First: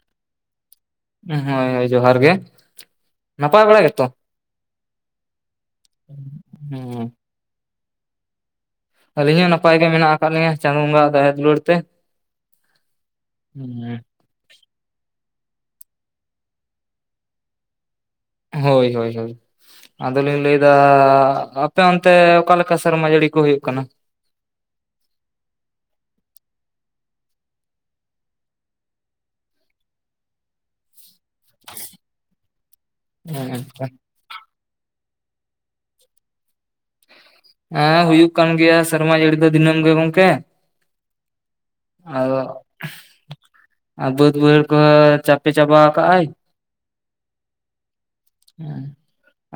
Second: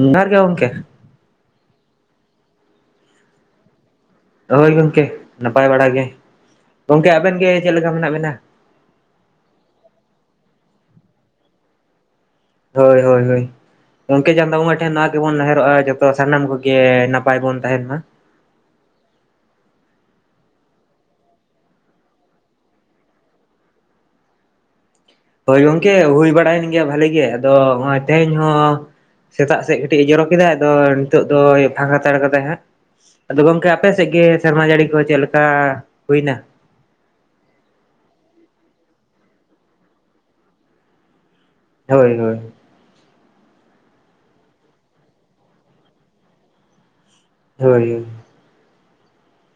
ᱡᱚᱦᱟᱨ ᱜᱮ ᱜᱚᱝᱠᱮ। ᱦᱳᱭ ᱦᱳᱭ ᱡᱚᱦᱟᱨ ᱜᱮ। ᱱᱟᱯᱟᱭ ᱵᱟᱲᱟ ᱜᱮ ᱛᱚ? ᱦᱳᱭ ᱜᱚᱢᱠᱮ ᱱᱟᱯᱟᱭ ᱵᱟᱲᱟ ᱜᱮ। ᱜᱚᱢᱠᱮ ᱦᱩᱸ ᱟᱵᱮᱱ ᱜᱮ ᱪᱮᱫ ᱞᱮᱠᱟ ᱢᱮᱱᱟᱜ ᱵᱮᱱᱟ? ᱟᱹᱞᱤᱧ ᱦᱚᱸ ᱱᱟᱯᱟᱭ ᱜᱮ ᱢᱮᱱᱟᱜ ᱟᱠᱟᱫ ᱞᱤᱧᱟᱹ, ᱪᱟᱸᱫᱳ ᱵᱚᱸᱜᱟ ᱦᱟᱜ ᱫᱟᱭᱟ ᱫᱩᱭᱟᱹᱲ ᱛᱮ। ᱦᱳᱭ ᱦᱳᱭ ᱦᱳᱭ। [inaudible] [unintelligible] ᱪᱟᱸᱫᱟ ᱵᱚᱸᱜᱟ ᱴᱷᱮᱱ ᱱᱚᱣᱟ ᱜᱮᱵᱚᱱ ᱱᱮᱦᱚᱨᱚᱜᱼᱟ ᱡᱚᱛᱚ ᱥᱟᱱᱟᱢ ᱠᱚ ᱜᱮ ᱱᱟᱸᱯᱟᱭ ᱵᱚᱱ ᱛᱟᱸᱦᱮᱱ ᱢᱟ। ᱦᱳᱭ ᱦᱳᱭ ᱦᱳᱭ। ᱟᱫᱚᱞᱤᱧ ᱞᱟᱹᱭ ᱫᱟ, ᱟᱯᱮ ᱚᱱᱛᱮ ᱚᱠᱟ ᱠᱮᱠᱟ ᱥᱮᱨᱢᱟ ᱡᱟᱹᱲᱤ ᱠᱚ ᱦᱩᱭᱩᱜ ᱠᱟᱱᱟ? ᱦᱳᱭ ᱜᱚᱝᱠᱮ, ᱦᱩᱭ ᱵᱟᱲᱟᱭᱮᱱ ᱜᱮᱭᱟ ᱵᱷᱟᱹᱞᱤ ᱜᱮ। ᱟᱫᱚ ᱦᱚᱸᱜᱼᱚᱭ ᱛᱮᱦᱮᱧ ᱦᱚᱸ ᱼᱼ ᱥᱮᱛᱟᱜ ᱥᱮᱫ ᱠᱟᱹᱴᱤᱡᱼ ᱮ ᱡᱚᱨᱚ ᱠᱮᱫᱟᱭ। ᱟᱫᱚ ᱼᱼ ᱱᱤᱛᱚᱜ ᱫᱚᱭ ᱯᱷᱟᱸᱠᱟ ᱦᱟᱛᱟᱲ ᱠᱟᱫᱟᱭ ᱦᱟᱸᱜ। ᱟᱫᱚ ᱜᱚᱝᱠᱮ ᱟᱯᱮ ᱥᱮᱫ ᱜᱮ ᱼᱼ ᱥᱮᱨᱢᱟ ᱡᱟᱹᱲᱤ ᱠᱚ ᱪᱮᱫ ᱞᱮᱠᱟ ᱦᱩᱭᱱᱟ? ᱮᱸ ᱦᱩᱭᱩᱜ ᱠᱟᱱ ᱜᱮᱭᱟ ᱥᱮᱨᱢᱟ ᱡᱟᱹᱲᱤ ᱫᱚ ᱫᱤᱱᱟᱹᱢ ᱜᱮ ᱜᱚᱝᱠᱮ। ᱦᱳᱭ ᱦᱳᱭ ᱟᱫᱚ ᱼᱼ ᱟᱨ ᱵᱟᱹᱫᱽ ᱵᱟᱹᱭᱦᱟᱹᱲ ᱠᱚᱭ ᱪᱟᱯᱮ ᱪᱟᱵᱟ ᱠᱟᱜᱼ ᱟᱭ। ᱦᱳᱭ ᱦᱳᱭ ᱦᱮ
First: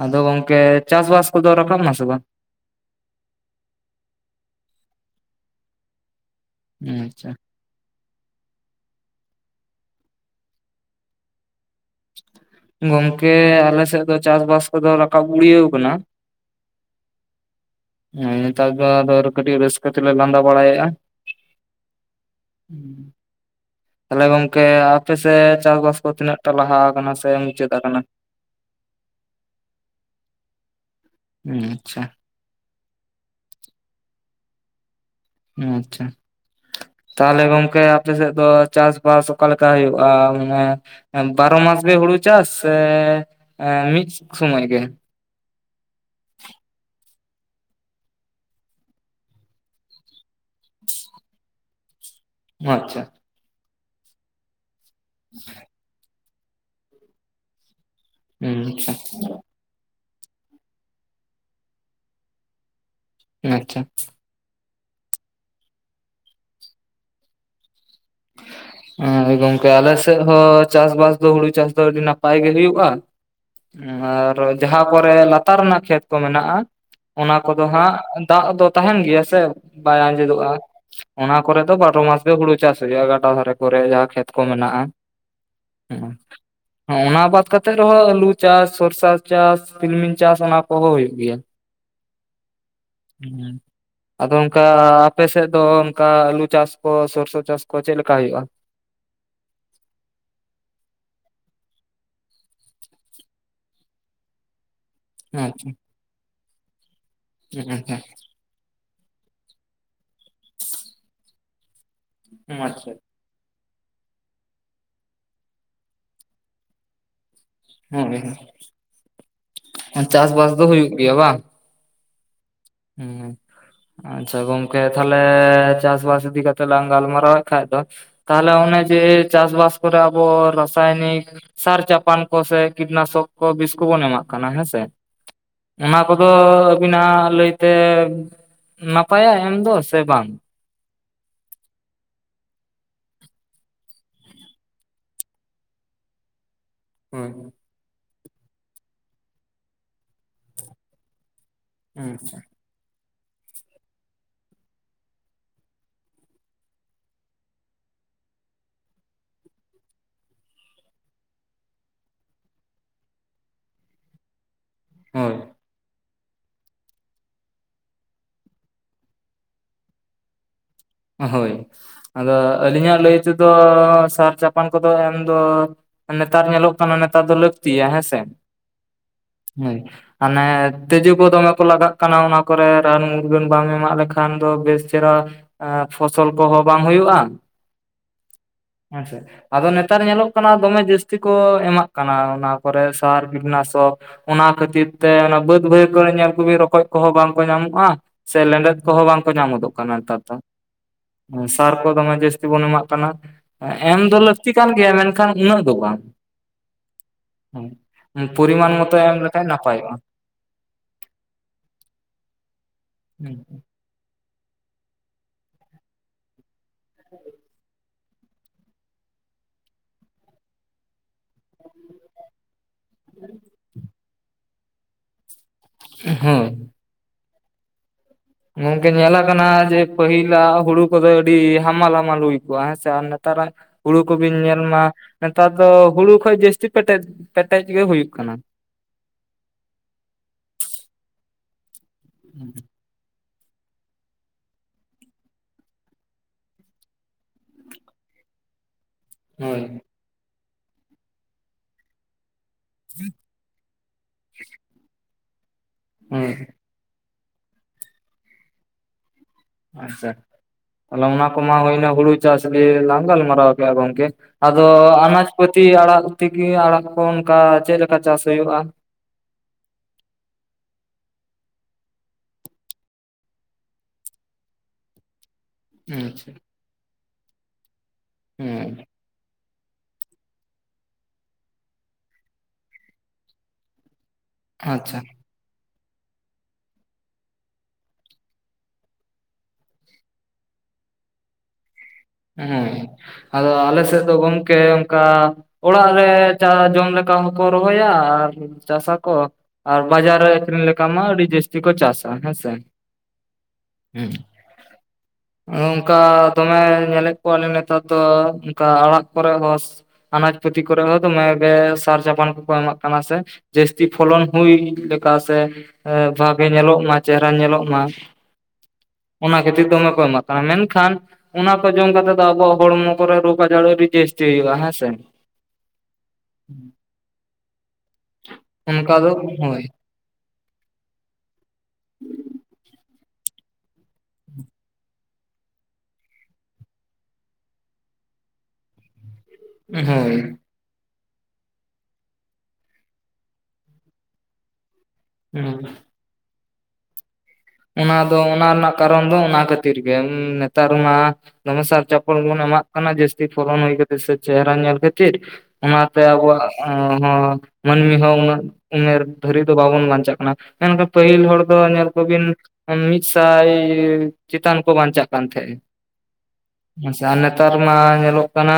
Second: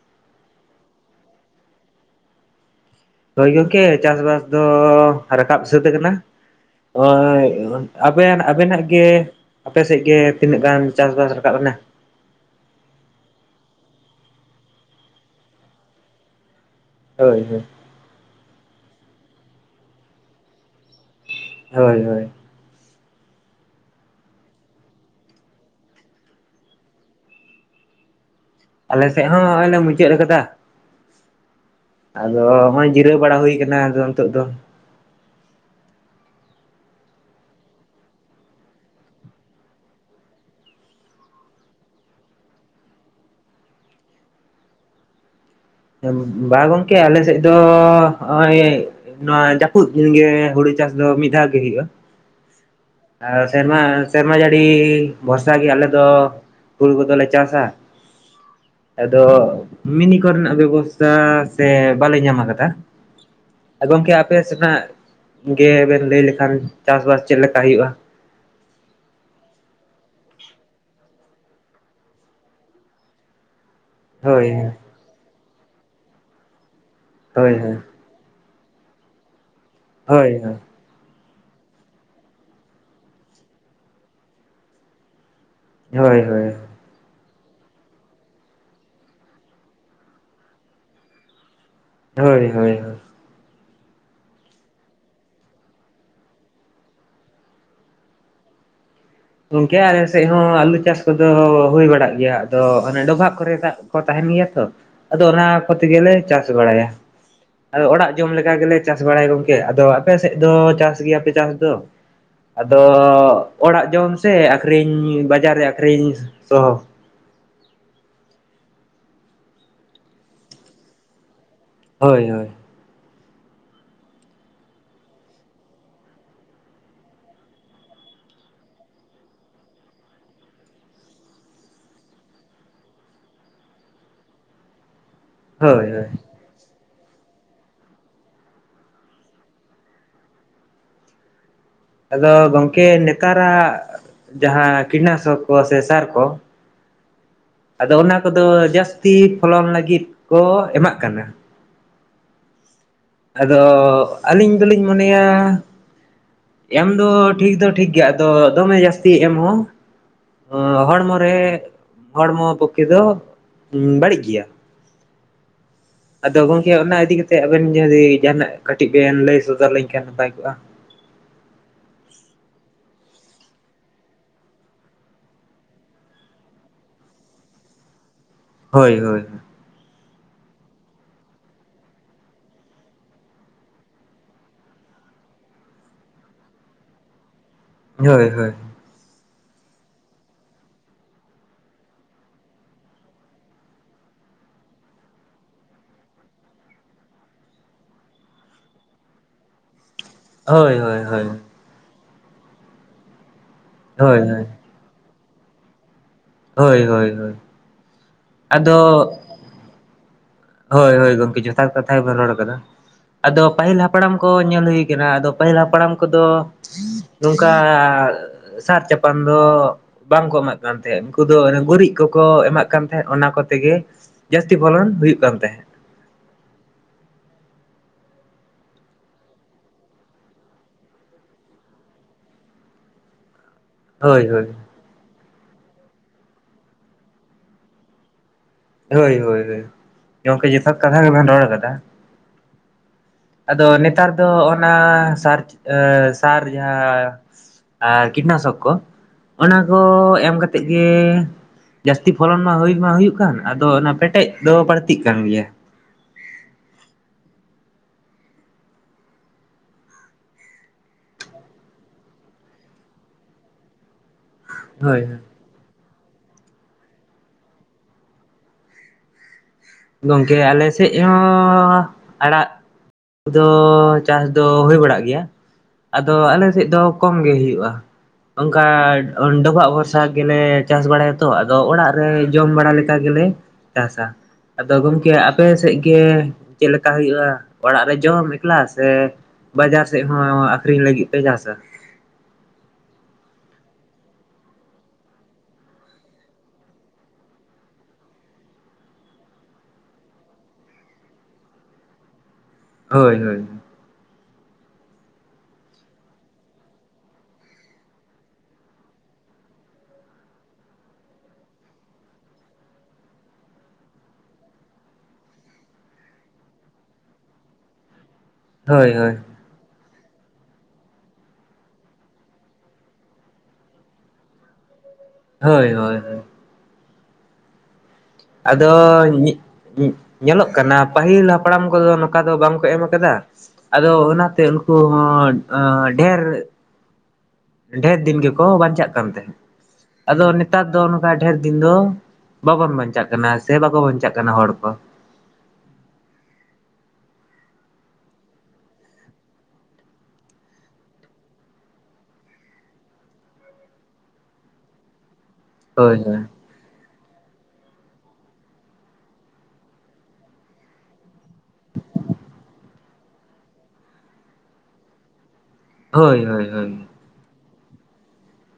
ᱟᱫᱚ ᱜᱚᱝᱠᱮ ᱪᱟᱥᱼᱵᱟᱥ ᱠᱚ ᱫᱚ ᱨᱟᱠᱟᱵ ᱱᱟᱥᱮ ᱵᱟᱝ? ᱦᱳᱭ ᱜᱚᱝᱠᱮ ᱪᱟᱥᱼᱵᱟᱥ ᱫᱚ ᱨᱟᱠᱟᱵ ᱥᱟᱹᱛ ᱟᱠᱟᱱᱟ ᱟᱪᱪᱷᱟ ᱱᱚᱜᱚᱭ ᱟᱵᱮᱱ ᱟᱵᱮᱱᱟᱜ ᱜᱮ ᱟᱯᱮᱥᱮᱫ ᱜᱮ ᱛᱤᱱᱟᱹᱜ ᱜᱟᱱ ᱪᱟᱥᱼᱵᱟᱥ ᱨᱟᱠᱟᱵ ᱮᱱᱟ? ᱜᱚᱢᱠᱮ ᱟᱞᱮ ᱥᱮᱫ ᱫᱚ ᱪᱟᱥᱼᱵᱟᱥ ᱠᱚ ᱫᱚ ᱨᱟᱠᱟᱵ ᱜᱩᱲᱭᱟᱹᱣ ᱠᱟᱱᱟ ᱾ ᱦᱳᱭ ᱦᱳᱭ ᱦᱮᱸ ᱱᱮᱛᱟᱨ ᱫᱚ ᱟᱫᱚ ᱠᱟᱹᱴᱤᱡ ᱨᱟᱹᱥᱠᱟᱹ ᱛᱮᱞᱮ ᱞᱟᱸᱫᱟ ᱵᱟᱲᱟ ᱭᱮᱜᱼᱟ ᱾ ᱦᱳᱭ ᱦᱳᱭ ᱦᱩᱸ ᱛᱟᱞᱦᱮ ᱜᱚᱝᱠᱮ ᱟᱯᱮᱥᱮ ᱪᱟᱥᱵᱟᱥ ᱠᱚ ᱛᱤᱱᱟᱹᱜ ᱴᱟ ᱞᱟᱦᱟ ᱠᱟᱱᱟ ᱥᱮ ᱢᱩᱪᱟᱹᱫ ᱠᱟᱱᱟ? ᱟᱞᱮᱥᱮᱫ ᱦᱚᱸ ᱱᱚᱜᱚᱭ ᱞᱮ ᱢᱩᱪᱟᱹᱫ ᱠᱟᱫᱟ ᱾ ᱦᱩᱸ ᱟᱪᱪᱷᱟ᱾ ᱟᱫᱚ ᱦᱚᱸᱜᱼᱚᱭ ᱡᱤᱨᱟᱹᱣ ᱵᱟᱲᱟ ᱦᱩᱭ ᱠᱟᱱᱟ ᱟᱫᱚ ᱱᱤᱛᱚᱜ ᱫᱚ᱾ ᱦᱩᱸ ᱟᱪᱪᱷᱟ᱾ ᱛᱟᱦᱚᱞᱮ ᱜᱚᱝᱠᱮ ᱟᱯᱮ ᱥᱮᱫ ᱫᱚ ᱪᱟᱥᱵᱟᱥ ᱚᱠᱟᱞᱮᱠᱟ ᱦᱩᱭᱩᱜᱼᱟ ᱢᱟᱱᱮ? ᱮᱸ ᱵᱟᱨᱚ ᱢᱟᱥ ᱜᱮ ᱦᱩᱲᱩ ᱪᱟᱥ ᱥᱮ ᱮᱸ ᱢᱤᱫᱽ ᱥᱚᱢᱚᱡ ᱜᱮ? ᱵᱟ ᱜᱚᱝᱠᱮ ᱟᱞᱮ ᱥᱮᱫ ᱫᱚ ᱦᱚᱸᱜᱼᱚᱭ ᱱᱚᱣᱟ ᱡᱟᱹᱯᱩᱫ ᱫᱤᱱ ᱜᱮ ᱦᱩᱲᱩ ᱪᱟᱥ ᱫᱚ ᱢᱤᱫ ᱫᱷᱟᱣ ᱜᱮ ᱦᱩᱭᱩᱜᱼᱟ᱾ ᱦᱚᱸ ᱟᱪᱪᱷᱟ᱾ ᱟᱨ ᱥᱮᱨᱢᱟ ᱥᱮᱨᱢᱟ ᱡᱟᱹᱲᱤ ᱵᱷᱚᱨᱥᱟ ᱜᱮ ᱟᱞᱮ ᱫᱚ ᱦᱩᱲᱩ ᱠᱚᱫᱚᱞᱮ ᱪᱟᱥᱟ ᱦᱩᱸ ᱟᱪᱪᱷᱟ ᱟᱫᱚ ᱢᱤᱱᱤ ᱠᱚᱨᱮᱱᱟᱜ ᱵᱮᱵᱚᱥᱛᱟ ᱥᱮ ᱵᱟᱞᱮ ᱧᱟᱢ ᱟᱠᱟᱫᱟ ᱟᱪᱪᱷᱟ ᱟᱨ ᱜᱚᱝᱠᱮ ᱟ ᱯᱮ ᱥᱮᱱᱟᱜ ᱜᱮ ᱵᱮᱱ ᱞᱟᱹᱭ ᱞᱮᱠᱷᱟᱱ ᱪᱟᱥᱵᱥ ᱪᱮᱫ ᱞᱮᱠᱟ ᱦᱩᱭᱩᱜᱼᱟ? [inaudible] ᱟᱨ ᱜᱚᱝᱠᱮ ᱟᱞᱮ ᱥᱮᱫ ᱦᱚᱸ ᱪᱟᱥᱵᱟᱥ ᱫᱚ ᱦᱩᱲᱩ ᱪᱟᱥ ᱫᱚ ᱟᱹᱰᱤ ᱱᱟᱯᱟᱭ ᱜᱮ ᱦᱩᱭᱩᱜᱼᱟ᱾ ᱟᱨ ᱦᱳᱭ ᱡᱟᱦᱟᱸ ᱠᱚᱨᱮ ᱞᱟᱛᱟᱨ ᱨᱮᱱᱟᱜ ᱠᱷᱮᱛ ᱠᱚ ᱢᱮᱱᱟᱜᱼᱟ ᱚᱱᱟ ᱦᱳᱭ ᱠᱚᱫᱚ ᱦᱟᱸᱜ ᱫᱟᱜ ᱫᱚ ᱛᱟᱦᱮᱱ ᱜᱮᱭᱟ ᱥᱮ ᱵᱟᱭ ᱦᱳᱭ ᱟᱸᱡᱮᱫᱚᱜᱼᱟ ᱦᱳᱭ ᱚᱱᱟ ᱠᱚᱨᱮ ᱫᱚ ᱵᱟᱨᱚ ᱢᱟᱥ ᱜᱮ ᱦᱩᱲᱩ ᱪᱟᱥ ᱫᱚᱨᱮᱭᱟ ᱜᱟᱰᱟ ᱫᱷᱟᱨᱮ ᱠᱚᱨᱮ ᱡᱟᱦᱟᱸ ᱠᱷᱮᱛ ᱠᱚ ᱢᱮᱱᱟᱜᱼᱟ, ᱦᱳᱭ ᱦᱳᱭ᱾ ᱚᱱᱟ ᱵᱟᱫ ᱠᱟᱛᱮᱫ ᱨᱮᱦᱚᱸ ᱟᱞᱩ ᱪᱟᱥ ᱥᱚᱨᱥᱟ ᱪᱟᱥ ᱛᱤᱞᱢᱤᱧ ᱪᱟᱥ ᱚᱱᱟ ᱠᱚᱦᱚᱸ ᱦᱩᱭᱩᱜ ᱜᱮᱭᱟ᱾ [inaudible] ᱦᱳᱭ ᱦᱳᱭ ᱦᱳᱭ᱾ ᱦᱩᱸ ᱟᱫᱚ ᱚᱱᱠᱟ ᱟᱯᱮ ᱥᱮᱫ ᱫᱚ ᱚᱱᱠᱟ ᱟᱞᱩ ᱪᱟᱥ ᱠᱚ ᱥᱚᱨᱥᱚ ᱪᱟᱥ ᱠᱚ ᱪᱮᱫ ᱞᱮᱠᱟ ᱦᱩᱭᱩᱜᱼᱟ? ᱜᱚᱝᱠᱮ ᱟᱞᱮ ᱥᱮᱫ ᱦᱚᱸ ᱟᱹᱞᱩ ᱪᱟᱥ ᱠᱚᱫᱚ ᱦᱩᱭ ᱵᱟᱲᱟᱜ ᱜᱮᱭᱟ ᱟᱫᱚ ᱚᱱᱮ ᱰᱚᱵᱷᱟᱜ ᱠᱚᱨᱮ ᱫᱟᱜ ᱠᱚ ᱛᱟᱦᱮᱱ ᱜᱮᱭᱟ ᱛᱚ ᱟᱫᱚ ᱚᱱᱟ ᱟᱪᱪᱷᱟ ᱠᱚ ᱛᱮᱜᱮᱞᱮ ᱪᱟᱥ ᱵᱟᱲᱟᱭᱟ ᱟᱫᱚ ᱟᱪᱪᱷᱟ ᱚᱲᱟᱜ ᱡᱚᱢ ᱞᱮ ᱠᱟ ᱜᱮᱞᱮ ᱪᱟᱥ ᱵᱟᱲᱟᱭᱟ ᱜᱚᱝᱠᱮ ᱟᱫᱚ ᱟᱯᱮ ᱥᱮᱫ ᱫᱚ ᱪᱟᱥ ᱜᱮᱭᱟᱯᱮ ᱪᱟᱥ ᱫᱚ? ᱟᱫᱚ ᱟᱪᱪᱷᱟ ᱚᱲᱟᱜ ᱡᱚᱢ ᱥᱮ ᱟᱹᱠᱷᱨᱤᱧ ᱵᱟᱡᱟᱨ ᱨᱮ ᱟᱹᱠᱷᱨᱤᱧ ᱥᱚᱦᱚ? ᱦᱳᱭ ᱦᱳᱭ, ᱪᱟᱥᱵᱟᱥ ᱫᱚ ᱦᱩᱭᱩᱜ ᱜᱮᱭᱟ ᱵᱟᱝ? ᱦᱳᱭ ᱦᱳᱭ᱾ ᱦᱩᱸ᱾ ᱟᱪᱪᱷᱟ ᱜᱚᱝᱠᱮ ᱛᱟᱦᱞᱮ ᱪᱟᱥᱵᱟᱥ ᱤᱫᱤ ᱠᱟᱛᱮᱫ ᱞᱟᱝ ᱜᱟᱞᱢᱟᱨᱟᱣᱮᱫ ᱠᱷᱟᱡ ᱫᱚ, ᱛᱟᱦᱞᱮ ᱚᱱᱮ ᱡᱮ ᱪᱟᱥ ᱵᱟᱥ ᱠᱚᱨᱮ ᱟᱵᱚ ᱨᱟᱥᱟᱭᱱᱤᱠ ᱥᱟᱨ ᱪᱟᱯᱟᱱ ᱠᱚ ᱥᱮ ᱠᱤᱴᱱᱟᱥᱚᱠ ᱠᱚ ᱵᱤᱥ ᱠᱚᱵᱚᱱ ᱮᱢᱟᱜ ᱠᱟᱱᱟ, ᱦᱮᱸᱥᱮ? ᱦᱳᱭ ᱚᱱᱟ ᱦᱳᱭ ᱠᱚᱫᱚ ᱟᱹᱵᱤᱱᱟᱜ ᱞᱟᱹᱭ ᱛᱮ ᱱᱟᱯᱟᱭᱟ ᱮᱢ ᱫᱚ ᱥᱮ ᱵᱟᱝ? ᱟᱫᱚ ᱜᱚᱝᱠᱮ ᱱᱮᱛᱟᱨᱟᱜ ᱡᱟᱦᱟᱸ ᱠᱤᱴᱱᱟᱥᱚᱠ ᱠᱚ ᱥᱮ ᱥᱟᱨ ᱠᱚ, ᱦᱳᱭ᱾ ᱟᱫᱚ ᱚᱱᱟ ᱠᱚᱫᱚ ᱡᱟᱹᱥᱛᱤ ᱯᱷᱚᱞᱚᱱ ᱞᱟᱹᱜᱤᱫ ᱠᱚ ᱮᱢᱟᱜ ᱠᱟᱱᱟ᱾ ᱦᱩᱸ ᱟᱪᱪᱷᱟ᱾ ᱟᱫᱚ ᱟᱹᱞᱤᱧ ᱫᱚᱞᱤᱧ ᱢᱚᱱᱮᱭᱟ ᱮᱢ ᱫᱚ ᱴᱷᱤᱠ ᱫᱚ ᱴᱷᱤᱠ ᱜᱮᱭᱟ ᱟᱫᱚ ᱫᱚᱢᱮ ᱡᱟᱹᱥᱛᱤ ᱮᱢ ᱦᱚᱸ ᱚᱸ ᱦᱚᱲᱢᱚ ᱨᱮ ᱦᱚᱲᱢᱚ ᱯᱚᱠᱠᱷᱮ ᱫᱚ ᱩᱸ ᱵᱟᱹᱲᱤᱡ ᱜᱮᱭᱟ᱾ ᱦᱳᱭ᱾ ᱟᱫᱚ ᱜᱚᱝᱠᱮ ᱚᱱᱟ ᱤᱫᱤ ᱠᱟᱛᱮᱫ ᱟᱵᱮᱱ ᱡᱩᱫᱤ ᱡᱟᱦᱟᱱᱟᱜ ᱠᱟᱹᱴᱤᱡ ᱵᱮᱱ ᱞᱟᱹᱭ ᱥᱚᱫᱚᱨ ᱟᱞᱤᱧ ᱠᱷᱟᱱ ᱱᱟᱯᱟᱭ ᱠᱚᱜ-ᱟ᱾ ᱦᱳᱭ ᱟᱫᱚ ᱟᱹᱞᱤᱧᱟᱜ ᱞᱟᱹᱭ ᱛᱮᱫᱚ ᱥᱟᱨ ᱪᱟᱯᱟᱱ ᱠᱚᱫᱚ ᱮᱢᱫᱚ ᱱᱮᱛᱟᱨ ᱧᱮᱞᱚᱜ ᱠᱟᱱᱟ ᱱᱮᱛᱟᱨ ᱫᱚ ᱞᱟᱹᱠᱛᱤᱭᱟ ᱦᱮᱸᱥᱮ ᱾ ᱦᱳᱭ ᱦᱳᱭ ᱾ ᱦᱩᱸ ᱾ ᱦᱟᱱᱮ ᱛᱮᱡᱩ ᱠᱚ ᱫᱚᱢᱮ ᱠᱚ ᱞᱟᱜᱟᱜ ᱠᱟᱱᱟ, ᱚᱱᱟ ᱠᱚᱨᱮ ᱨᱟᱱ ᱢᱩᱨᱜᱟᱹᱱ ᱵᱟᱢ ᱮᱢᱟᱜ ᱞᱮᱠᱷᱟᱱ ᱫᱚ ᱵᱮᱥ ᱪᱮᱦᱨᱟᱼᱼ ᱯᱷᱚᱥᱚᱞ ᱠᱚᱦᱚᱸ ᱵᱟᱝ ᱦᱩᱭᱩᱜ-ᱟ ᱾ ᱦᱚᱭ ᱦᱚᱭ ᱾ ᱦᱮᱸ ᱥᱮ ᱾ ᱟᱫᱚ ᱱᱮᱛᱟᱨ ᱧᱮᱞᱚᱜ ᱠᱟᱱᱟ ᱫᱚᱢᱮ ᱡᱟᱹᱥᱛᱤ ᱠᱚ ᱮᱢᱟᱜ ᱠᱟᱱᱟ ᱚᱱᱟ ᱠᱚᱨᱮ ᱥᱟᱨ ᱵᱤᱴᱱᱟᱥᱚᱠ ᱾ ᱚᱱᱟ ᱠᱷᱟᱹᱛᱤᱨ ᱛᱮ ᱚᱱᱟ ᱵᱟᱹᱫᱽ ᱵᱟᱹᱭᱦᱟᱹᱲ ᱠᱚᱨᱮ ᱧᱮᱞ ᱠᱚᱵᱤᱱ ᱨᱚᱠᱚᱡ ᱠᱚᱦᱚᱸ ᱵᱟᱝ ᱠᱚ ᱧᱟᱢᱚᱜ-ᱟ ᱾ ᱥᱮ ᱞᱮᱸᱰᱮᱫ ᱠᱚᱦᱚᱸ ᱵᱟᱝᱠᱚ ᱧᱟᱢᱚᱫᱚᱜ ᱠᱟᱱᱟ ᱱᱮᱛᱟᱨ ᱱᱮᱛᱟᱨ ᱫᱚ ᱾ ᱦᱚᱭ ᱦᱚᱭ ᱦᱚᱭ ᱾ ᱥᱟᱨ ᱠᱚ ᱫᱚᱢᱮ ᱡᱟᱹᱥᱛᱤ ᱵᱚᱱ ᱮᱢᱟᱜ ᱠᱟᱱᱟ ᱾ ᱮᱢ ᱫᱚ ᱦᱳᱭ ᱞᱟᱹᱠᱛᱤ ᱠᱟᱱ ᱜᱮᱭᱟ ᱢᱮᱱᱠᱷᱟᱱ ᱩᱱᱟᱹᱜ ᱫᱚ ᱵᱟᱝ ᱾ ᱦᱳᱭ ᱦᱳᱭ ᱦᱳᱭ ᱾ ᱯᱚᱨᱤᱢᱟᱱ ᱢᱚᱛᱚ ᱮᱢ ᱞᱮᱠᱷᱟ ᱱᱟᱯᱟᱭᱚᱜ-ᱟ ᱾ ᱦᱳᱭ ᱦᱳᱭ ᱜᱚᱢᱠᱮ ᱡᱚᱛᱷᱟᱛ ᱠᱟᱛᱷᱟ ᱜᱮᱵᱚᱱ ᱨᱚᱲ ᱠᱟᱫᱟ ᱾ ᱟᱫᱚ ᱯᱟᱹᱦᱤᱞ ᱦᱟᱯᱼᱼ ᱦᱟᱯᱲᱟᱢ ᱠᱚ ᱧᱮᱞ ᱦᱩᱭ ᱠᱟᱱᱟ ᱟᱫᱚ ᱯᱟᱹᱦᱤᱞ ᱦᱟᱯᱲᱟᱢ ᱠᱚᱫᱚ ᱱᱚᱝᱠᱟᱼᱼ ᱥᱟᱨ ᱪᱟᱯᱟᱱ ᱫᱚ ᱵᱟᱝᱠᱚ ᱮᱢᱟᱜ ᱠᱟᱱ ᱛᱟᱦᱮᱸᱫ ᱾ ᱩᱱᱠᱩ ᱫᱚ ᱜᱩᱨᱤᱡ ᱠᱚᱠᱚ ᱮᱢᱟᱜᱼᱼ ᱠᱟᱱ ᱛᱟᱦᱮᱸᱜ ᱚᱱᱟ ᱠᱚᱛᱮ ᱜᱮ ᱡᱟᱹᱥᱛᱤ ᱯᱷᱚᱞᱚᱱ ᱦᱩᱭᱩᱜ ᱠᱟᱱ ᱛᱟᱦᱮᱸᱫ ᱾ ᱦᱚᱸ ᱜᱚᱝᱠᱮ ᱧᱮᱞ ᱟᱠᱟᱱᱟ ᱡᱮ ᱯᱟᱹᱦᱤᱞᱟᱜ ᱦᱩᱲᱩ ᱠᱚᱫᱚ ᱟᱹᱰᱤ ᱦᱟᱢᱟᱞ ᱦᱟᱢᱟᱞ ᱦᱩᱭ ᱠᱚᱜ-ᱟ ᱦᱮᱸᱥᱮ, ᱟᱨ ᱱᱮᱛᱟᱨ ᱟᱜᱼᱼ ᱦᱩᱲᱩ ᱦᱳᱭ ᱠᱚᱵᱤᱱ ᱦᱳᱭ ᱧᱮᱞ ᱢᱟ ᱱᱮᱛᱟᱨ ᱫᱚ ᱦᱩᱲᱩ ᱠᱷᱚᱡ ᱡᱟᱹᱥᱛᱤ ᱯᱮᱴᱮᱡ, ᱯᱮᱴᱮᱡ ᱜᱮ ᱦᱩᱭᱩᱜ ᱠᱟᱱᱟ ᱾ ᱦᱳᱭ ᱦᱳᱭ ᱜᱚᱢᱠᱮ ᱡᱚᱛᱷᱟᱛ ᱠᱟᱛᱷᱟ ᱜᱮ ᱵᱮᱱ ᱨᱚᱲ ᱠᱟᱫᱟ ᱾ ᱦᱩᱸ [unintelligible] ᱟᱫᱚ ᱱᱮᱛᱟᱨ ᱫᱚ ᱚᱱᱟ ᱥᱟᱨ ᱥᱟᱨ ᱡᱟᱦᱟᱸᱼᱼ ᱟᱨ ᱠᱤᱴᱱᱟᱥᱚᱠ ᱠᱚᱼᱼ ᱚᱱᱟ ᱦᱳᱭ ᱠᱚ ᱮᱢ ᱠᱟᱛᱮᱫ ᱜᱮ ᱡᱟᱹᱥᱛᱤ ᱯᱷᱚᱞᱚᱱ ᱢᱟ ᱦᱩᱭ ᱢᱟ ᱦᱩᱭᱩᱜ ᱠᱟᱱ ᱾ ᱟᱫᱚ ᱚᱱᱟ ᱯᱮᱴᱮᱡ ᱫᱚ ᱵᱟᱹᱲᱛᱤᱜ ᱠᱟᱱ ᱜᱮᱭᱟ ᱾ ᱦᱩᱸ ᱾ ᱟᱪᱪᱷᱟ, ᱚᱱᱟ ᱠᱚᱢᱟ ᱦᱩᱭᱱᱟ ᱦᱩᱲᱩ ᱪᱟᱥ ᱜᱮ ᱞᱟᱝ ᱜᱟᱞᱢᱟᱨᱟᱣ ᱠᱮᱫ-ᱟ ᱜᱚᱝᱠᱮ ᱾ ᱟᱫᱚ ᱦᱳᱭ ᱟᱱᱟᱡ ᱯᱟᱹᱛᱤ ᱟᱲᱟᱜ ᱛᱮᱜᱮ ᱟᱲᱟᱜ ᱠᱚ ᱚᱱᱠᱟ ᱪᱮᱫ ᱞᱮᱠᱟ ᱪᱟᱥ ᱦᱩᱭᱩᱜ-ᱟ? ᱜᱚᱝᱠᱮ ᱟᱞᱮ ᱥᱮᱫ ᱦᱚᱸ ᱟᱲᱟᱜᱼᱼ ᱩᱱᱠᱩ ᱫᱚ ᱪᱟᱥ ᱫᱚ ᱦᱩᱭ ᱵᱟᱲᱟᱜ ᱜᱮᱭᱟ ᱾ ᱟᱫᱚ ᱟᱪᱪᱷᱟ ᱟᱞᱮ ᱥᱮᱫ ᱫᱚ ᱠᱚᱢ ᱜᱮ ᱦᱩᱭᱩᱜ-ᱟ ᱾ ᱚᱱᱠᱟᱼᱼ ᱦᱮᱸ ᱚᱰᱚᱵᱟᱜ ᱵᱷᱚᱨᱥᱟ ᱜᱮᱞᱮ ᱪᱟᱥ ᱵᱟᱲᱟᱭᱟ ᱛᱚ, ᱟᱫᱚ ᱚᱲᱟᱜ ᱨᱮ ᱡᱚᱢ ᱵᱟᱲᱟ ᱞᱮᱠᱟ ᱜᱮᱞᱮᱼᱼ ᱪᱟᱥᱟ ᱾ ᱟᱫᱚ ᱟᱪᱪᱷᱟ ᱜᱚᱢᱠᱮ ᱟᱯᱼᱼ ᱟᱯᱮ ᱥᱮᱫ ᱜᱮ ᱪᱮᱫ ᱞᱮᱠᱟ ᱦᱩᱭᱩᱜ-ᱟ ᱾ ᱚᱲᱟᱜ ᱨᱮ ᱡᱚᱢ ᱮᱠᱞᱟ ᱥᱮᱼᱼ ᱵᱟᱡᱟᱨ ᱥᱮᱫ ᱦᱚᱸ ᱟᱠᱷᱨᱤᱧ ᱞᱟᱹᱜᱤᱫ ᱯᱮ ᱪᱟᱥᱟ ᱾ ᱦᱮᱸ ᱟᱫᱚ ᱟᱞᱮ ᱥᱮᱫ ᱫᱚ ᱜᱚᱝᱠᱮ ᱚᱱᱠᱟᱼᱼ ᱚᱲᱟᱜ ᱨᱮ ᱪᱟ ᱡᱚᱢ ᱞᱮᱠᱟ ᱦᱚᱸ ᱠᱚ ᱨᱚᱦᱚᱭᱟ, ᱟᱨ ᱪᱟᱥᱟ ᱠᱚ ᱾ ᱟᱨ ᱵᱟᱡᱟᱨ ᱨᱮ ᱟᱹᱠᱷᱨᱤᱧ ᱞᱮᱠᱟ ᱢᱟ ᱟᱹᱰᱤ ᱡᱟᱹᱥᱛᱤ ᱠᱚ ᱪᱟᱥᱟ ᱦᱮᱸᱥᱮ ᱾ ᱦᱳᱭ ᱦᱳᱭ ᱾ ᱩᱸ ᱚᱱᱠᱟ ᱫᱚᱢᱮᱼᱼ ᱧᱮᱞᱮᱫ ᱠᱚᱣᱟᱞᱮ ᱱᱮᱛᱟᱨ ᱫᱚ ᱚᱱᱠᱟ ᱟᱲᱟᱜ ᱠᱚᱨᱮ ᱦᱚᱥᱼᱼ ᱟᱱᱟᱡ ᱯᱩᱛᱤ ᱠᱚᱨᱮ ᱦᱚᱸ ᱫᱚᱢᱮ ᱜᱮ ᱥᱟᱨ ᱪᱟᱯᱟᱱ ᱠᱚᱠᱚ ᱮᱢᱟᱜ ᱠᱟᱱᱟ ᱥᱮ ᱾ ᱡᱟᱹᱥᱛᱤ ᱯᱷᱚᱞᱚᱱ ᱦᱩᱭ ᱞᱮᱠᱟ ᱥᱮ ᱾ ᱮ ᱵᱷᱟᱜᱮ ᱧᱮᱞᱚᱜ ᱢᱟ ᱪᱮᱦᱨᱟ ᱧᱮᱞᱚᱜ ᱢᱟ ᱾ ᱦᱳᱭ ᱦᱳᱭ ᱾ ᱚᱱᱟ ᱠᱷᱟᱹᱛᱤᱨ ᱫᱚᱢᱮ ᱠᱚ ᱮᱢᱟᱜ ᱠᱟᱱᱟ, ᱢᱮᱱᱠᱷᱟᱱ ᱚᱱᱟ ᱠᱚ ᱡᱚᱢ ᱠᱟᱛᱮᱫ ᱫᱚ ᱟᱵᱚᱣᱟᱜ ᱦᱚᱲᱢᱚ ᱠᱚᱨᱮ ᱨᱳᱜ ᱟᱡᱟᱨ ᱟᱰᱤ ᱡᱟᱥᱛᱤ ᱦᱳᱭᱳᱜᱼᱟ ᱦᱮᱸ ᱥᱮ ᱾ ᱦᱳᱭ ᱦᱳᱭ ᱦᱳᱭ ᱾ [inaudible] ᱟᱫᱚ ᱚᱱᱠᱟ ᱫᱚ ᱦᱳᱭ [inaudible] ᱧᱮᱞᱚᱜ ᱠᱟᱱᱟ ᱯᱟᱹᱦᱤᱞ ᱦᱟᱯᱲᱟᱢ ᱠᱚᱫᱚ ᱱᱚᱠᱟ ᱫᱚ ᱵᱟᱝ ᱠᱚ ᱮᱢ ᱟᱠᱟᱫᱟ ᱾ ᱟᱫᱚ ᱚᱱᱟᱛᱮ ᱩᱱᱠᱩ ᱦᱚᱸ ᱚᱸ ᱰᱷᱮᱨ ᱰᱷᱮᱨ ᱫᱤᱱ ᱜᱮᱠᱚ ᱵᱟᱧᱪᱟᱜ ᱠᱟᱱ ᱛᱟᱦᱮᱸᱫ, ᱦᱳᱭ ᱟᱫᱚ ᱱᱤᱛ ᱛᱟᱨ ᱫᱚ ᱱᱚᱝᱠᱟ ᱰᱷᱮᱨ ᱫᱤᱱ ᱫᱚ ᱵᱟᱵᱚᱱ ᱵᱟᱧᱪᱟᱜ ᱠᱟᱱᱟ ᱥᱮ ᱵᱟᱠᱚ ᱵᱟᱧᱪᱟᱜ ᱠᱟᱱᱟ ᱦᱚᱲ ᱠᱚ ᱾ ᱦᱩᱸ ᱾ ᱚᱱᱟ ᱫᱚ ᱚᱱᱟ ᱨᱮᱱᱟᱜ ᱠᱟᱨᱚᱱ ᱫᱚ ᱚᱱᱟ ᱠᱷᱟᱹᱛᱤᱨ ᱜᱮ, ᱱᱮᱛᱟᱨ ᱢᱟ ᱫᱚᱢᱮ ᱥᱟᱨ ᱪᱟᱯᱚᱞ ᱵᱚᱱ ᱮᱢᱟᱜ ᱠᱟᱱᱟ ᱡᱟᱹᱥᱛᱤ ᱯᱷᱚᱞᱚᱱ ᱦᱩᱭ ᱠᱷᱟᱹᱛᱤᱨ ᱥᱮ ᱪᱮᱦᱨᱟ ᱧᱮᱞ ᱠᱷᱟᱹᱛᱤᱨ ᱾ ᱦᱳᱭ ᱚᱱᱟᱛᱮ ᱦᱳᱭ ᱟᱵᱚᱣᱟᱜ ᱦᱚᱸ ᱢᱟᱹᱱᱢᱤ ᱦᱚᱸ ᱩᱱᱟᱹᱜ ᱩᱢᱮᱨ ᱫᱷᱟᱹᱨᱤᱡ ᱫᱚ ᱵᱟᱵᱚᱱ ᱵᱟᱧᱪᱟᱜ ᱠᱟᱱᱟ, ᱢᱮᱱᱠᱷᱟᱱ ᱯᱟᱹᱦᱤᱞ ᱦᱚᱲ ᱫᱚ ᱧᱮᱞ ᱠᱚᱵᱤᱱ ᱢᱤᱫᱥᱟᱭ ᱪᱮᱛᱟᱱ ᱠᱚ ᱵᱟᱧᱪᱟᱜ ᱠᱟᱱ ᱛᱟᱦᱮᱸᱜ ᱾ ᱦᱳᱭ ᱦᱳᱭ ᱦᱳᱭ ᱾ ᱟ ᱱᱮᱛᱟᱨ ᱢᱟ ᱧᱮᱞᱚᱜ ᱠᱟᱱᱟ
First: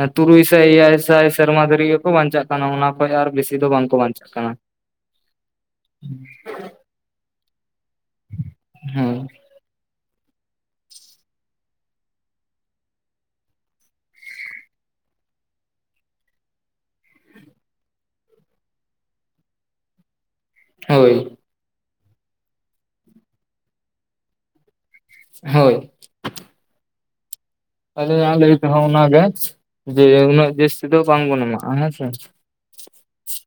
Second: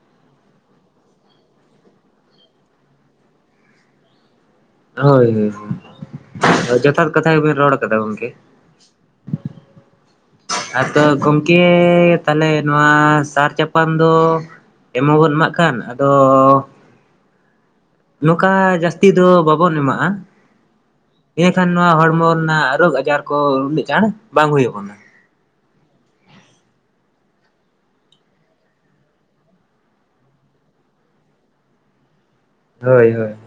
ᱮ ᱛᱩᱨᱩᱭ ᱥᱟᱭ ᱮᱭᱟᱭ ᱥᱟᱭ ᱥᱮᱨᱢᱟ ᱫᱷᱟᱹᱨᱤᱡ ᱜᱮᱠᱚ ᱵᱟᱧᱪᱟᱜ ᱠᱟᱱᱟ, ᱚᱱᱟ ᱠᱷᱚᱡ ᱟᱨ ᱵᱮᱥᱤ ᱫᱚ ᱵᱟᱝᱠᱚ ᱵᱟᱧᱪᱟᱜ ᱠᱟᱱᱟ ᱾ ᱦᱳᱭ, ᱦᱳᱭ, ᱡᱚᱛᱷᱟᱛ ᱠᱟᱛᱷᱟ ᱜᱮᱵᱤᱱ ᱨᱚᱲ ᱠᱟᱫᱟ ᱜᱚᱝᱠᱮ ᱾ ᱦᱮᱸ ᱟᱫᱚ ᱜᱚᱢᱠᱮ ᱛᱟᱦᱚᱞᱮ ᱱᱚᱣᱟ ᱥᱟᱨ ᱪᱟᱯᱟᱱ ᱫᱚ ᱮᱢ ᱦᱚᱵᱚᱱ ᱮᱢᱟᱜ ᱠᱟᱱ, ᱟᱫᱚᱻ ᱱᱚᱠᱟ ᱡᱟᱹᱥᱛᱤ ᱫᱚ ᱵᱟᱵᱚᱱ ᱮᱢᱟᱜᱼᱟ ᱾ ᱦᱳᱭ ᱾ ᱤᱱᱟᱹᱠᱷᱟᱱ ᱱᱚᱣᱟ ᱦᱚᱲᱢᱚ ᱨᱮᱱᱟᱜ ᱨᱳᱜᱽ ᱟᱡᱟᱨ ᱠᱚ ᱩᱱᱟᱹᱜ ᱪᱟᱬ ᱵᱟᱝ ᱦᱳᱭᱳᱜ ᱛᱟᱵᱚᱱᱟ ᱾ ᱦᱳᱭ ᱾ ᱟᱞᱤᱧᱟᱜ ᱞᱟᱹᱭ ᱛᱮᱦᱚ ᱚᱱᱟ ᱜᱮ ᱡᱮ ᱩᱱᱟᱹᱜ ᱡᱟᱹᱥᱛᱤ ᱫᱚ ᱵᱟᱝᱵᱚᱱ ᱮᱢᱟᱜᱼᱟ ᱦᱮᱸᱥᱮ ᱾ ᱦᱳᱭ ᱦᱳᱭ ᱾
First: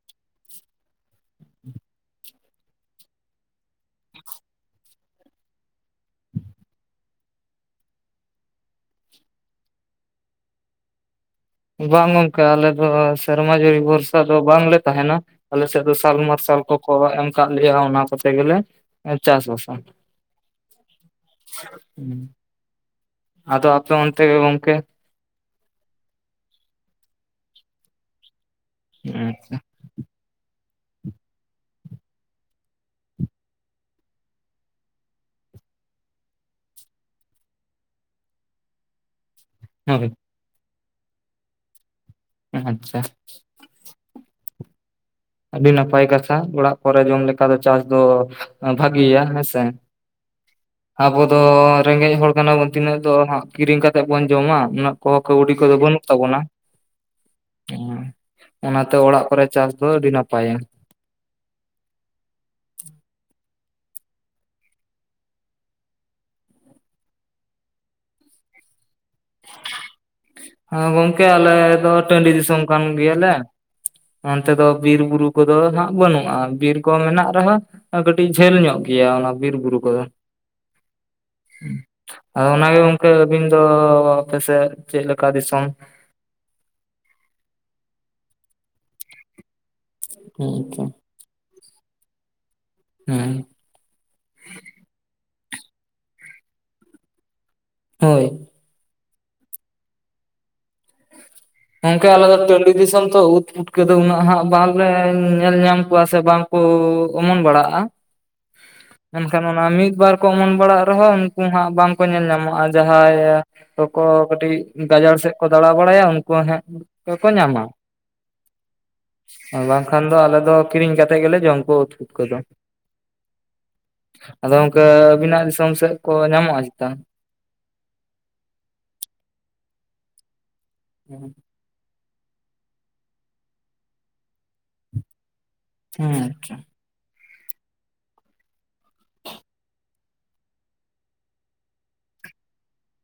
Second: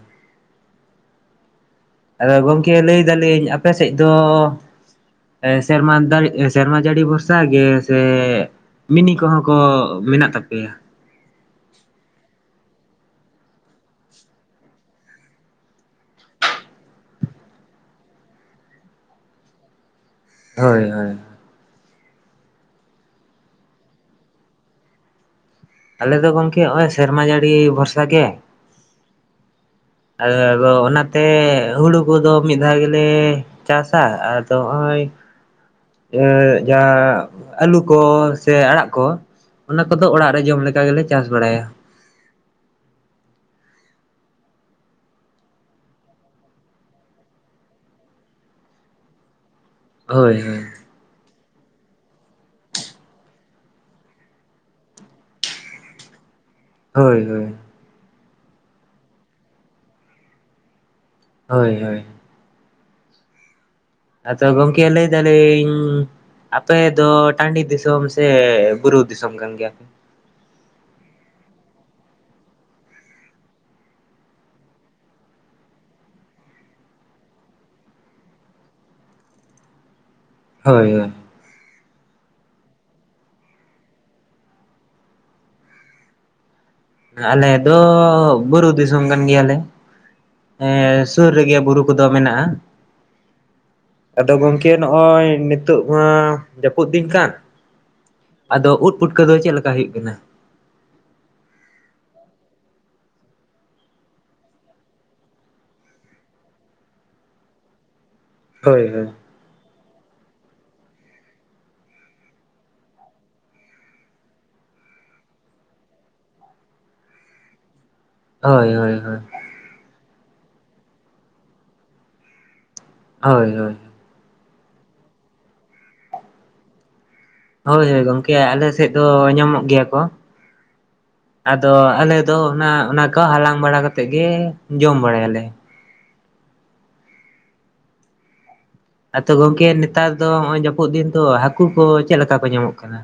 ᱟᱫᱚ ᱜᱚᱝᱠᱮ ᱞᱟᱹᱭ ᱫᱟᱞᱤᱧ ᱟᱯᱮ ᱥᱮᱫ ᱫᱚ ᱮ ᱥᱮᱨᱢᱟ ᱫᱟᱹᱲᱤ ᱥᱮᱨᱢᱟ ᱡᱟᱹᱲᱤ ᱵᱷᱚᱨᱥᱟ ᱜᱮ, ᱥᱮ ᱢᱤᱱᱤ ᱠᱚᱦᱚᱸ ᱠᱚ ᱢᱮᱱᱟᱜ ᱛᱟᱯᱮᱭᱟ? ᱵᱟᱝ ᱜᱚᱝᱠᱮ ᱟᱞᱮ ᱫᱚ ᱥᱮᱨᱢᱟ ᱡᱟᱹᱲᱤ ᱵᱷᱚᱨᱥᱟ ᱫᱚ ᱵᱟᱝᱞᱮ ᱛᱟᱦᱮᱱᱟ ᱾ ᱟᱞᱮ ᱥᱮᱫ ᱫᱚ ᱥᱟᱞ ᱢᱟᱨᱥᱟᱞ ᱠᱚᱠᱚ ᱮᱢ ᱟᱠᱟᱫ ᱞᱮᱭᱟ ᱚᱱᱟ ᱠᱚᱛᱮ ᱜᱮᱞᱮ ᱮ ᱪᱟᱥ ᱵᱟᱥᱟ ᱾ ᱦᱳᱭ ᱦᱳᱭ ᱾ ᱟᱫᱚ ᱟᱯᱮ ᱚᱱᱛᱮ ᱜᱮ ᱜᱚᱢᱠᱮ? ᱟᱞᱮ ᱫᱚ ᱜᱚᱝᱠᱮ ᱦᱚᱜᱼᱚᱭ ᱥᱮᱨᱢᱟ ᱡᱟᱹᱲᱤ ᱵᱷᱚᱨᱥᱟ ᱜᱮ ᱾ ᱟᱪᱪᱷᱟ ᱾ ᱟᱫᱚ ᱟᱫᱚ ᱚᱱᱟᱛᱮ ᱦᱩᱲᱩ ᱠᱚᱫᱚ ᱢᱤᱫ ᱫᱷᱟᱣ ᱜᱮᱞᱮ ᱪᱟᱥᱟ, ᱟᱫᱚ ᱦᱚᱜᱼᱚᱭ [inaudible] ᱡᱟᱦᱟ ᱟᱹᱞᱩ ᱠᱚ ᱥᱮ ᱟᱲᱟᱜ ᱠᱚ ᱚᱱᱟ ᱠᱚᱫᱚ ᱦᱳᱭ ᱚᱲᱟᱜ ᱨᱮ ᱡᱚᱢ ᱞᱮᱠᱟ ᱜᱮᱞᱮ ᱪᱟᱥ ᱵᱟᱲᱟᱭᱟ ᱾ ᱟᱪᱪᱷᱟ ᱾ ᱟᱹᱰᱤ ᱱᱟᱯᱟᱭ ᱠᱟᱛᱷᱟ ᱚᱲᱟᱜ ᱠᱚᱨᱮ ᱡᱚᱢ ᱞᱮᱠᱟ ᱫᱚ ᱪᱟᱥ ᱫᱚ ᱵᱷᱟᱜᱮᱭᱟ ᱦᱮᱸᱥᱮ ᱾ ᱦᱳᱭ ᱦᱳᱭ ᱾ ᱟᱵᱚ ᱫᱚ ᱨᱮᱸᱜᱮᱡ ᱦᱚᱲ ᱠᱟᱱᱟ ᱵᱚᱱ ᱛᱤᱱᱟᱹᱜ ᱫᱚ ᱦᱟᱸᱜ ᱠᱤᱨᱤᱧ ᱠᱟᱛᱮᱜ ᱵᱚᱱ ᱡᱚᱢᱟ ᱩᱱᱟᱹᱜ ᱠᱚᱦᱚᱸ ᱠᱟᱣᱰᱤ ᱠᱚᱫᱚ ᱵᱟᱹᱱᱩᱜ ᱛᱟᱵᱚᱱᱟ ᱾ ᱦᱳᱭ ᱦᱳᱭ ᱾ ᱦᱩᱸ ᱚᱱᱟᱛᱮ ᱚᱲᱟᱜ ᱠᱚᱨᱮ ᱪᱟᱥ ᱫᱚ ᱟᱹᱰᱤ ᱱᱟᱯᱟᱭᱟ ᱾ ᱦᱳᱭ ᱦᱳᱭ ᱾ ᱟᱫᱚ ᱜᱚᱢᱠᱮ ᱞᱟᱹᱭ ᱫᱟᱞᱤᱧ ᱟᱯᱮ ᱫᱚ ᱴᱟᱺᱰᱤ ᱫᱤᱥᱚᱢ ᱥᱮ ᱵᱩᱨᱩ ᱫᱤᱥᱚᱢ ᱠᱟᱱ ᱜᱮᱭᱟ ᱯᱮ? ᱦᱮ ᱜᱚᱢᱠᱮ ᱟᱞᱮ ᱫᱚ ᱴᱟᱺᱰᱤ ᱫᱤᱥᱚᱢ ᱠᱟᱱ ᱜᱮᱭᱟᱞᱮ ᱾ ᱚᱱᱛᱮ ᱫᱚ ᱵᱤᱨ ᱵᱩᱨᱩ ᱠᱚᱫᱚ ᱦᱟᱸᱜ ᱵᱟᱹᱱᱩᱜ-ᱟ ᱵᱤᱨ ᱠᱚ ᱢᱮᱱᱟᱜ ᱨᱮᱦᱚᱸ ᱠᱟᱹᱴᱤᱡ ᱡᱷᱟᱹᱞ ᱧᱚᱜ ᱜᱮᱭᱟ ᱚᱱᱟ ᱵᱤᱨ ᱵᱩᱨᱩ ᱠᱚᱫᱚ ᱾ ᱦᱳᱭ ᱦᱳᱭ ᱾ ᱟᱫᱚ ᱚᱱᱟ ᱜᱮ ᱜᱚᱢᱠᱮ ᱟᱹᱵᱤᱱ ᱫᱚ ᱟᱯᱮ ᱥᱮᱫ ᱪᱮᱫ ᱞᱮᱠᱟ ᱫᱤᱥᱚᱢ? ᱟᱞᱮ ᱫᱚ ᱵᱩᱨᱩ ᱫᱤᱥᱚᱢ ᱠᱟᱱ ᱜᱮᱭᱟᱞᱮ ᱮᱸ ᱥᱩᱨ ᱨᱮᱜᱮ ᱵᱩᱨᱩ ᱠᱚᱫᱚ ᱢᱮᱱᱟᱜ-ᱟ ᱾ ᱦᱩᱸ ᱾ ᱟᱫᱚ ᱜᱚᱢᱠᱮ ᱱᱚᱜᱼᱚᱭ ᱱᱤᱛᱳᱜ ᱢᱟ ᱡᱟᱹᱯᱩᱫ ᱫᱤᱧ ᱠᱟᱱ ᱦᱳᱭ ᱾ ᱟᱫᱚ ᱩᱫ ᱯᱩᱴᱠᱟᱹ ᱫᱚ ᱪᱮᱫ ᱞᱮᱠᱟ ᱦᱩᱭᱩᱜ ᱠᱟᱱᱟ? ᱜᱚᱢᱠᱮ ᱟᱞᱮ ᱫᱚ ᱴᱟᱺᱰᱤ ᱫᱤᱥᱚᱢ ᱛᱚ ᱩᱫ ᱯᱩᱴᱠᱟᱹ ᱫᱚ ᱩᱱᱟᱹᱜ ᱦᱟᱜ ᱵᱟᱝᱞᱮ ᱧᱮᱞ ᱧᱟᱢ ᱠᱚᱣᱟ ᱥᱮ ᱵᱟᱝ ᱠᱩ ᱚᱢᱚᱱ ᱵᱟᱲᱟᱜ-ᱟ ᱾ ᱦᱳᱭ ᱦᱳᱭ ᱾ ᱢᱮᱱᱠᱷᱟᱱ ᱚᱱᱟ ᱢᱤᱫ ᱵᱟᱨ ᱠᱚ ᱚᱢᱚᱱ ᱵᱟᱲᱟᱜ ᱨᱮᱦᱚᱸ ᱩᱱᱠᱩ ᱦᱟᱸᱜ ᱵᱟᱝᱠᱚ ᱧᱮᱞ ᱧᱟᱢᱚᱜ-ᱟ ᱡᱟᱦᱟᱭ ᱠᱚᱠᱚ ᱠᱟᱹᱴᱤᱡ ᱜᱟᱡᱟᱲ ᱥᱮᱫ ᱠᱚ ᱫᱟᱬᱟ ᱵᱟᱲᱟᱭᱟ ᱩᱱᱠᱩ ᱦᱟᱸᱜ ᱠᱚ ᱧᱟᱢᱟ ᱾ ᱦᱳᱭ ᱦᱳᱭ ᱦᱳᱭ ᱾ ᱵᱟᱝᱠᱷᱟᱱ ᱫᱚ ᱟᱞᱮ ᱫᱚ ᱠᱤᱨᱤᱧ ᱠᱟᱛᱮ ᱜᱮᱞᱮ ᱡᱚᱢ ᱠᱚ ᱩᱫ ᱯᱩᱴᱠᱟᱹ ᱫᱚ ᱾ ᱦᱳᱭ ᱦᱳᱭ ᱾ ᱟᱫᱚ ᱚᱱᱠᱟ ᱟᱵᱤᱱᱟᱜ ᱫᱤᱥᱚᱢ ᱥᱮᱫ ᱠᱚ ᱧᱟᱢᱚᱜ-ᱟ ᱪᱮᱛᱟ? ᱦᱳᱭ ᱦᱳᱭ ᱜᱚᱢᱠᱮ ᱟᱞᱮ ᱥᱮᱫ ᱫᱚ ᱧᱟᱢᱚᱜ ᱜᱮᱭᱟ ᱠᱚ ᱾ ᱦᱮᱸ ᱾ ᱟᱫᱚ ᱟᱞᱮ ᱫᱚ ᱚᱱᱟ ᱚᱱᱟ ᱠᱚ ᱦᱟᱞᱟᱝ ᱵᱟᱲᱟ ᱠᱟ ᱠᱟᱛᱮ ᱜᱮ ᱡᱚᱢ ᱵᱟᱲᱟᱭᱟᱞᱮ ᱾ ᱦᱮᱸ ᱟᱪᱪᱷᱟ ᱾ ᱟᱫᱚ ᱜᱚᱝᱠᱮ ᱱᱮᱛᱟᱨ ᱫᱚ ᱦᱚᱜᱚᱭ ᱡᱟᱹᱯᱩᱫ ᱫᱤᱱ ᱫᱚ ᱦᱟᱹᱠᱩ ᱠᱚ ᱪᱮᱫ ᱞᱮᱠᱟ ᱠᱚ ᱧᱟᱢᱚᱜ ᱠᱟᱱᱟ?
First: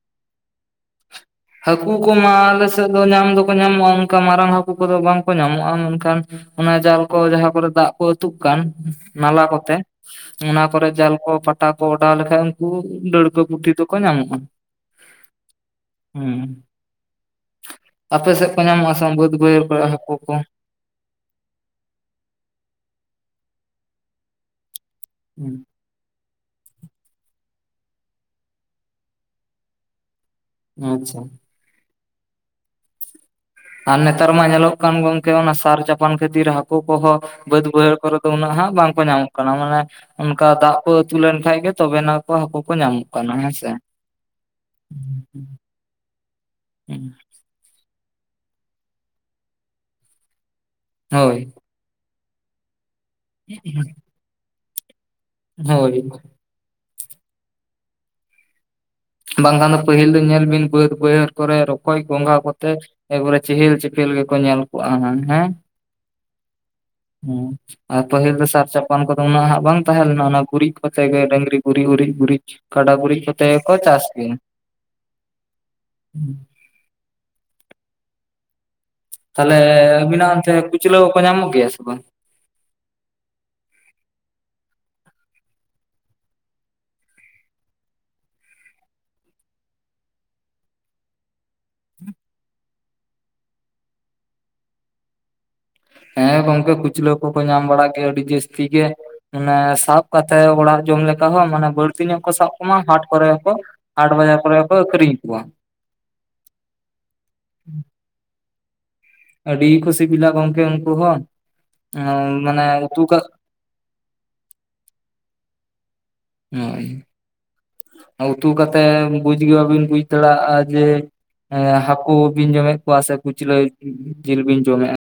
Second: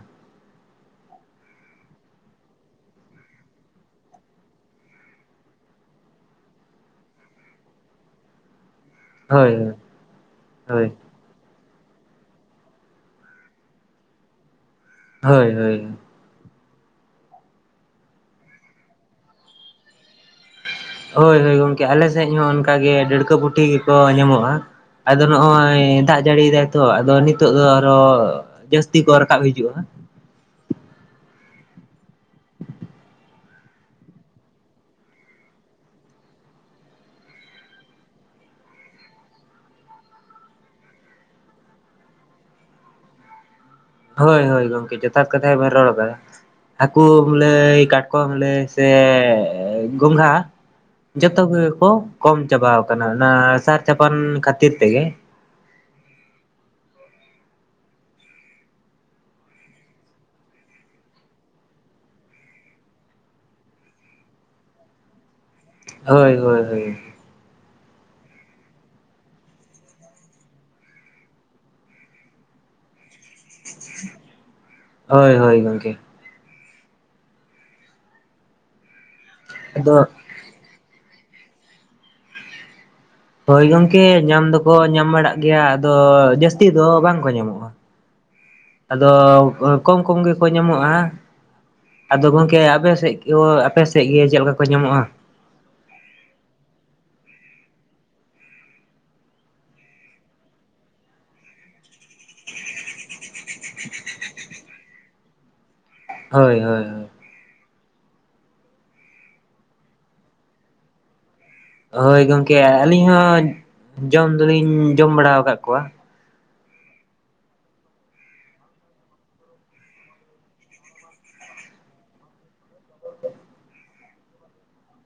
ᱦᱟᱹᱠᱩ ᱠᱚᱢᱟ ᱟᱞᱮᱥᱮᱫ ᱫᱚ ᱧᱟᱢ ᱫᱚᱠᱚ ᱧᱟᱢᱚᱜᱼᱟ ᱚᱱᱠᱟ ᱢᱟᱨᱟᱝ ᱦᱟᱹᱠᱩ ᱠᱚᱫᱚ ᱵᱟᱝᱠᱚ ᱧᱟᱢᱚᱜᱼᱟ ᱢᱮᱱᱠᱷᱟᱱ ᱚᱱᱟ ᱡᱟᱞ ᱠᱚ ᱡᱟᱦᱟᱸ ᱠᱚᱨᱮ ᱫᱟᱜ ᱠᱚ ᱟᱹᱛᱩᱜ ᱠᱟᱱ ᱱᱟᱞᱟ ᱦᱳᱭ ᱦᱳᱭ ᱠᱚᱛᱮ ᱚᱱᱟ ᱦᱳᱭ ᱠᱚᱨᱮ ᱡᱟᱞ ᱠᱚ ᱯᱟ ᱴᱟ ᱠᱚ ᱚᱰᱟᱣ ᱞᱮᱠᱷᱟᱡ ᱩᱱᱠᱩ ᱰᱟᱹᱲᱠᱟᱹ ᱯᱩᱴᱷᱤ ᱫᱚᱠᱚ ᱧᱟᱢᱚᱜ-ᱟ ᱾ ᱦᱳᱭ ᱦᱳᱭ ᱾ ᱦᱩᱸ ᱟᱯᱮ ᱥᱮᱫ ᱠᱚ ᱧᱟᱢᱚᱜ-ᱟ ᱥᱮ ᱵᱟᱝ ᱵᱟᱹᱫᱽ ᱵᱟᱹᱭᱦᱟᱹᱲ ᱠᱚᱨᱮ ᱦᱟᱹᱠᱩ ᱠᱚ? ᱦᱳᱭ ᱦᱳᱭ ᱜᱚᱢᱠᱮ ᱟᱞᱮ ᱥᱮᱫ ᱦᱚᱸ ᱚᱱᱠᱟᱜᱮ ᱰᱟᱹᱲᱠᱟᱹ ᱯᱩᱴᱷᱤ ᱜᱮᱠᱚ ᱧᱟᱢᱚᱜ-ᱟ ᱾ ᱟᱫᱚ ᱱᱚᱜᱚᱭ ᱫᱟᱜ ᱡᱟᱹᱲᱤᱭ ᱮᱫᱟᱭ ᱛᱚ ᱟᱫᱚ ᱱᱤᱛᱚᱜ ᱫᱚ ᱟᱨᱚ ᱡᱟᱹᱥᱛᱤ ᱠᱚ ᱨᱟᱠᱟᱵ ᱦᱤᱡᱩᱜ-ᱟ ᱾ ᱟᱪᱪᱷᱟ ᱾ ᱟᱨ ᱱᱮᱛᱟᱨ ᱢᱟ ᱧᱮᱞᱚᱜ ᱠᱟᱱ ᱜᱚᱢᱠᱮ ᱚᱱᱟ ᱥᱟᱨ ᱪᱟᱯᱟᱱ ᱠᱷᱟᱹᱛᱤᱨ ᱦᱟᱠᱳ ᱠᱚᱸᱦᱚᱸ ᱵᱟᱹᱫ ᱵᱟᱹᱭᱦᱟᱹᱲ ᱠᱚᱨᱮ ᱫᱚ ᱩᱱᱟᱹᱜ ᱦᱟᱸᱜ ᱵᱟᱝᱠᱚ ᱧᱟᱢᱚᱜ ᱠᱟᱱᱟ ᱢᱟᱱᱮ ᱚᱱᱠᱟ ᱫᱟᱜ ᱠᱚ ᱟᱹᱛᱩ ᱞᱮᱱᱠᱷᱟᱡ ᱜᱮ ᱛᱚᱵᱮᱱᱟ ᱠᱚ ᱦᱟᱹᱠᱩ ᱠᱚ ᱧᱟᱢᱚᱜ ᱠᱟᱱᱟ ᱦᱮᱸᱥᱮ ᱾ ᱦᱳᱭ ᱦᱳᱭ ᱜᱚᱝᱠᱮ ᱡᱚᱛᱷᱟᱛ ᱠᱟᱛᱷᱟ ᱜᱮᱵᱤᱱ ᱨᱚᱲᱫᱟ, ᱦᱟᱠᱩ ᱞᱟᱹᱭ ᱠᱟᱴᱠᱚᱢ ᱞᱟᱹᱭ ᱥᱮ ᱜᱚᱝᱜᱷᱟ ᱦᱳᱭ ᱡᱚᱛᱚ ᱜᱮ ᱠᱚ ᱠᱚᱢ ᱪᱟᱵᱟᱟᱣ ᱠᱟᱱᱟ, ᱚᱱᱟ ᱥᱟᱨ ᱪᱟᱯᱟᱱ ᱠᱷᱟᱹᱛᱤᱨ ᱛᱮᱜᱮ ᱾ ᱦᱳᱭ ᱾ ᱵᱟᱝᱠᱷᱟᱱ ᱫᱚ ᱯᱟᱹᱦᱤᱞ ᱫᱚ ᱧᱮᱞ ᱵᱤᱱ ᱵᱟᱹᱫ ᱵᱟᱹᱭᱦᱟᱹᱨ ᱠᱚᱨᱮ ᱨᱚᱠᱚᱡ ᱜᱚᱝᱜᱷᱟ ᱠᱚᱛᱮ ᱮᱠᱚᱵᱟᱨᱮ ᱪᱮᱦᱮᱞ ᱼ ᱪᱮᱯᱮᱞ ᱜᱮᱠᱚ ᱧᱮᱞ ᱠᱚᱜᱼᱟ ᱦᱟᱸᱜ ᱦᱮᱸ! ᱦᱳᱭ ᱦᱳᱭ ᱦᱳᱭ ᱾ ᱦᱩᱸ ᱾ ᱟᱨ ᱯᱟᱹᱦᱤᱞ ᱫᱚ ᱥᱟᱨ ᱪᱟᱯᱟᱱ ᱠᱚᱫᱚ ᱩᱱᱟᱹᱜ ᱦᱟᱜ ᱵᱟᱝ ᱛᱟᱦᱮᱸ ᱞᱮᱱᱟ ᱚᱱᱟ ᱜᱩᱨᱤᱡ ᱠᱚᱛᱮ ᱜᱮ ᱰᱟᱹᱝᱨᱤ ᱜᱩᱨᱤ, ᱩᱨᱤᱡ ᱜᱩᱨᱤᱡ, ᱠᱟᱰᱟ ᱜᱩᱲᱤᱡ ᱠᱚᱛᱮ ᱜᱮᱠᱚ ᱪᱟᱥ ᱜᱮᱭᱟ ᱾ ᱦᱳᱭ ᱦᱳᱭ ᱜᱚᱝᱠᱮ ᱾ [inaudible] ᱛᱟᱦᱚᱞᱮ ᱟᱫᱚ ᱟᱵᱤᱱᱟᱜ ᱚᱱᱛᱮ ᱠᱩᱪᱞᱟᱹ ᱠᱚᱠᱚ ᱧᱟᱢᱚᱜ ᱜᱮᱭᱟ ᱥᱮ ᱵᱟᱝ? ᱦᱳᱭ ᱜᱚᱝᱠᱮ ᱧᱟᱢ ᱫᱚᱠᱚ ᱧᱟᱢ ᱵᱟᱲᱟᱜ ᱜᱮᱭᱟ ᱟᱫᱚ ᱡᱟᱹᱥᱛᱤ ᱫᱚ ᱵᱟᱝ ᱠᱚ ᱧᱟᱢᱚᱜᱼᱟ᱾ ᱟᱫᱚ ᱠᱚᱢ ᱠᱚᱢ ᱜᱮᱠᱚ ᱧᱟᱢᱚᱜᱼᱟ᱾ ᱟᱫᱚ ᱜᱚᱝᱠᱮ ᱟᱯᱮ ᱥᱮᱫ ᱠᱚ ᱟᱯᱮ ᱥᱮᱫ ᱜᱮ ᱪᱮᱫᱠᱟ ᱠᱚ ᱧᱟᱢᱚᱜᱼᱟ? ᱦᱮᱸ ᱜᱚᱝᱠᱮ ᱠᱩᱪᱞᱟᱹ ᱠᱚᱠᱚ ᱧᱟᱢ ᱵᱟᱲᱟᱜ ᱜᱮᱭᱟ ᱟᱹᱰᱤ ᱡᱟᱹᱥᱛᱤ ᱜᱮ᱾ ᱢᱟᱱᱮ ᱥᱟᱵ ᱠᱟᱛᱮᱜ ᱚᱲᱟᱜ ᱡᱚᱢ ᱞᱮᱠᱟ ᱦᱚᱸ ᱢᱟᱱᱮ ᱵᱟᱹᱲᱛᱤ ᱧᱚᱜ ᱠᱚ ᱥᱟᱵ ᱠᱚᱢᱟ ᱦᱟᱴ ᱠᱚᱨᱮ ᱦᱚᱸ ᱠᱚ ᱦᱟᱴ ᱵᱟᱡᱟᱨ ᱠᱚᱨᱮ ᱠᱚ ᱟᱹᱠᱷᱨᱤᱧ ᱠᱚᱣᱟ᱾ ᱦᱳᱭ ᱦᱳᱭ ᱾ ᱟᱹᱰᱤ ᱠᱚ ᱥᱤᱵᱤᱞᱟ ᱜᱚᱝᱠᱮ ᱩᱱᱠᱩ ᱦᱚᱸ ᱾ ᱦᱳᱭ ᱜᱚᱝᱠᱮ ᱟᱹᱞᱤᱧ ᱦᱚᱸ ᱡᱚᱢ ᱫᱚᱞᱤᱧ ᱡᱚᱢ ᱵᱟᱲᱟᱣ ᱠᱟᱜ ᱠᱚᱣᱟ᱾ ᱦᱳᱭ, ᱩᱛᱩ ᱠᱟᱛᱮ ᱵᱩᱡᱽ ᱜᱮ ᱵᱟᱹᱵᱤᱱ ᱵᱩᱡ ᱫᱟᱲᱮᱭᱟᱜᱼᱟ ᱡᱮ ᱮᱸ ᱦᱟᱠᱳ ᱵᱤᱱ ᱡᱚᱢᱮᱜ ᱠᱚᱣᱟ ᱥᱮ ᱠᱩᱪᱞᱟᱹ ᱡᱤᱞ ᱵᱤᱱ ᱡᱚᱢᱮᱜᱼᱟ?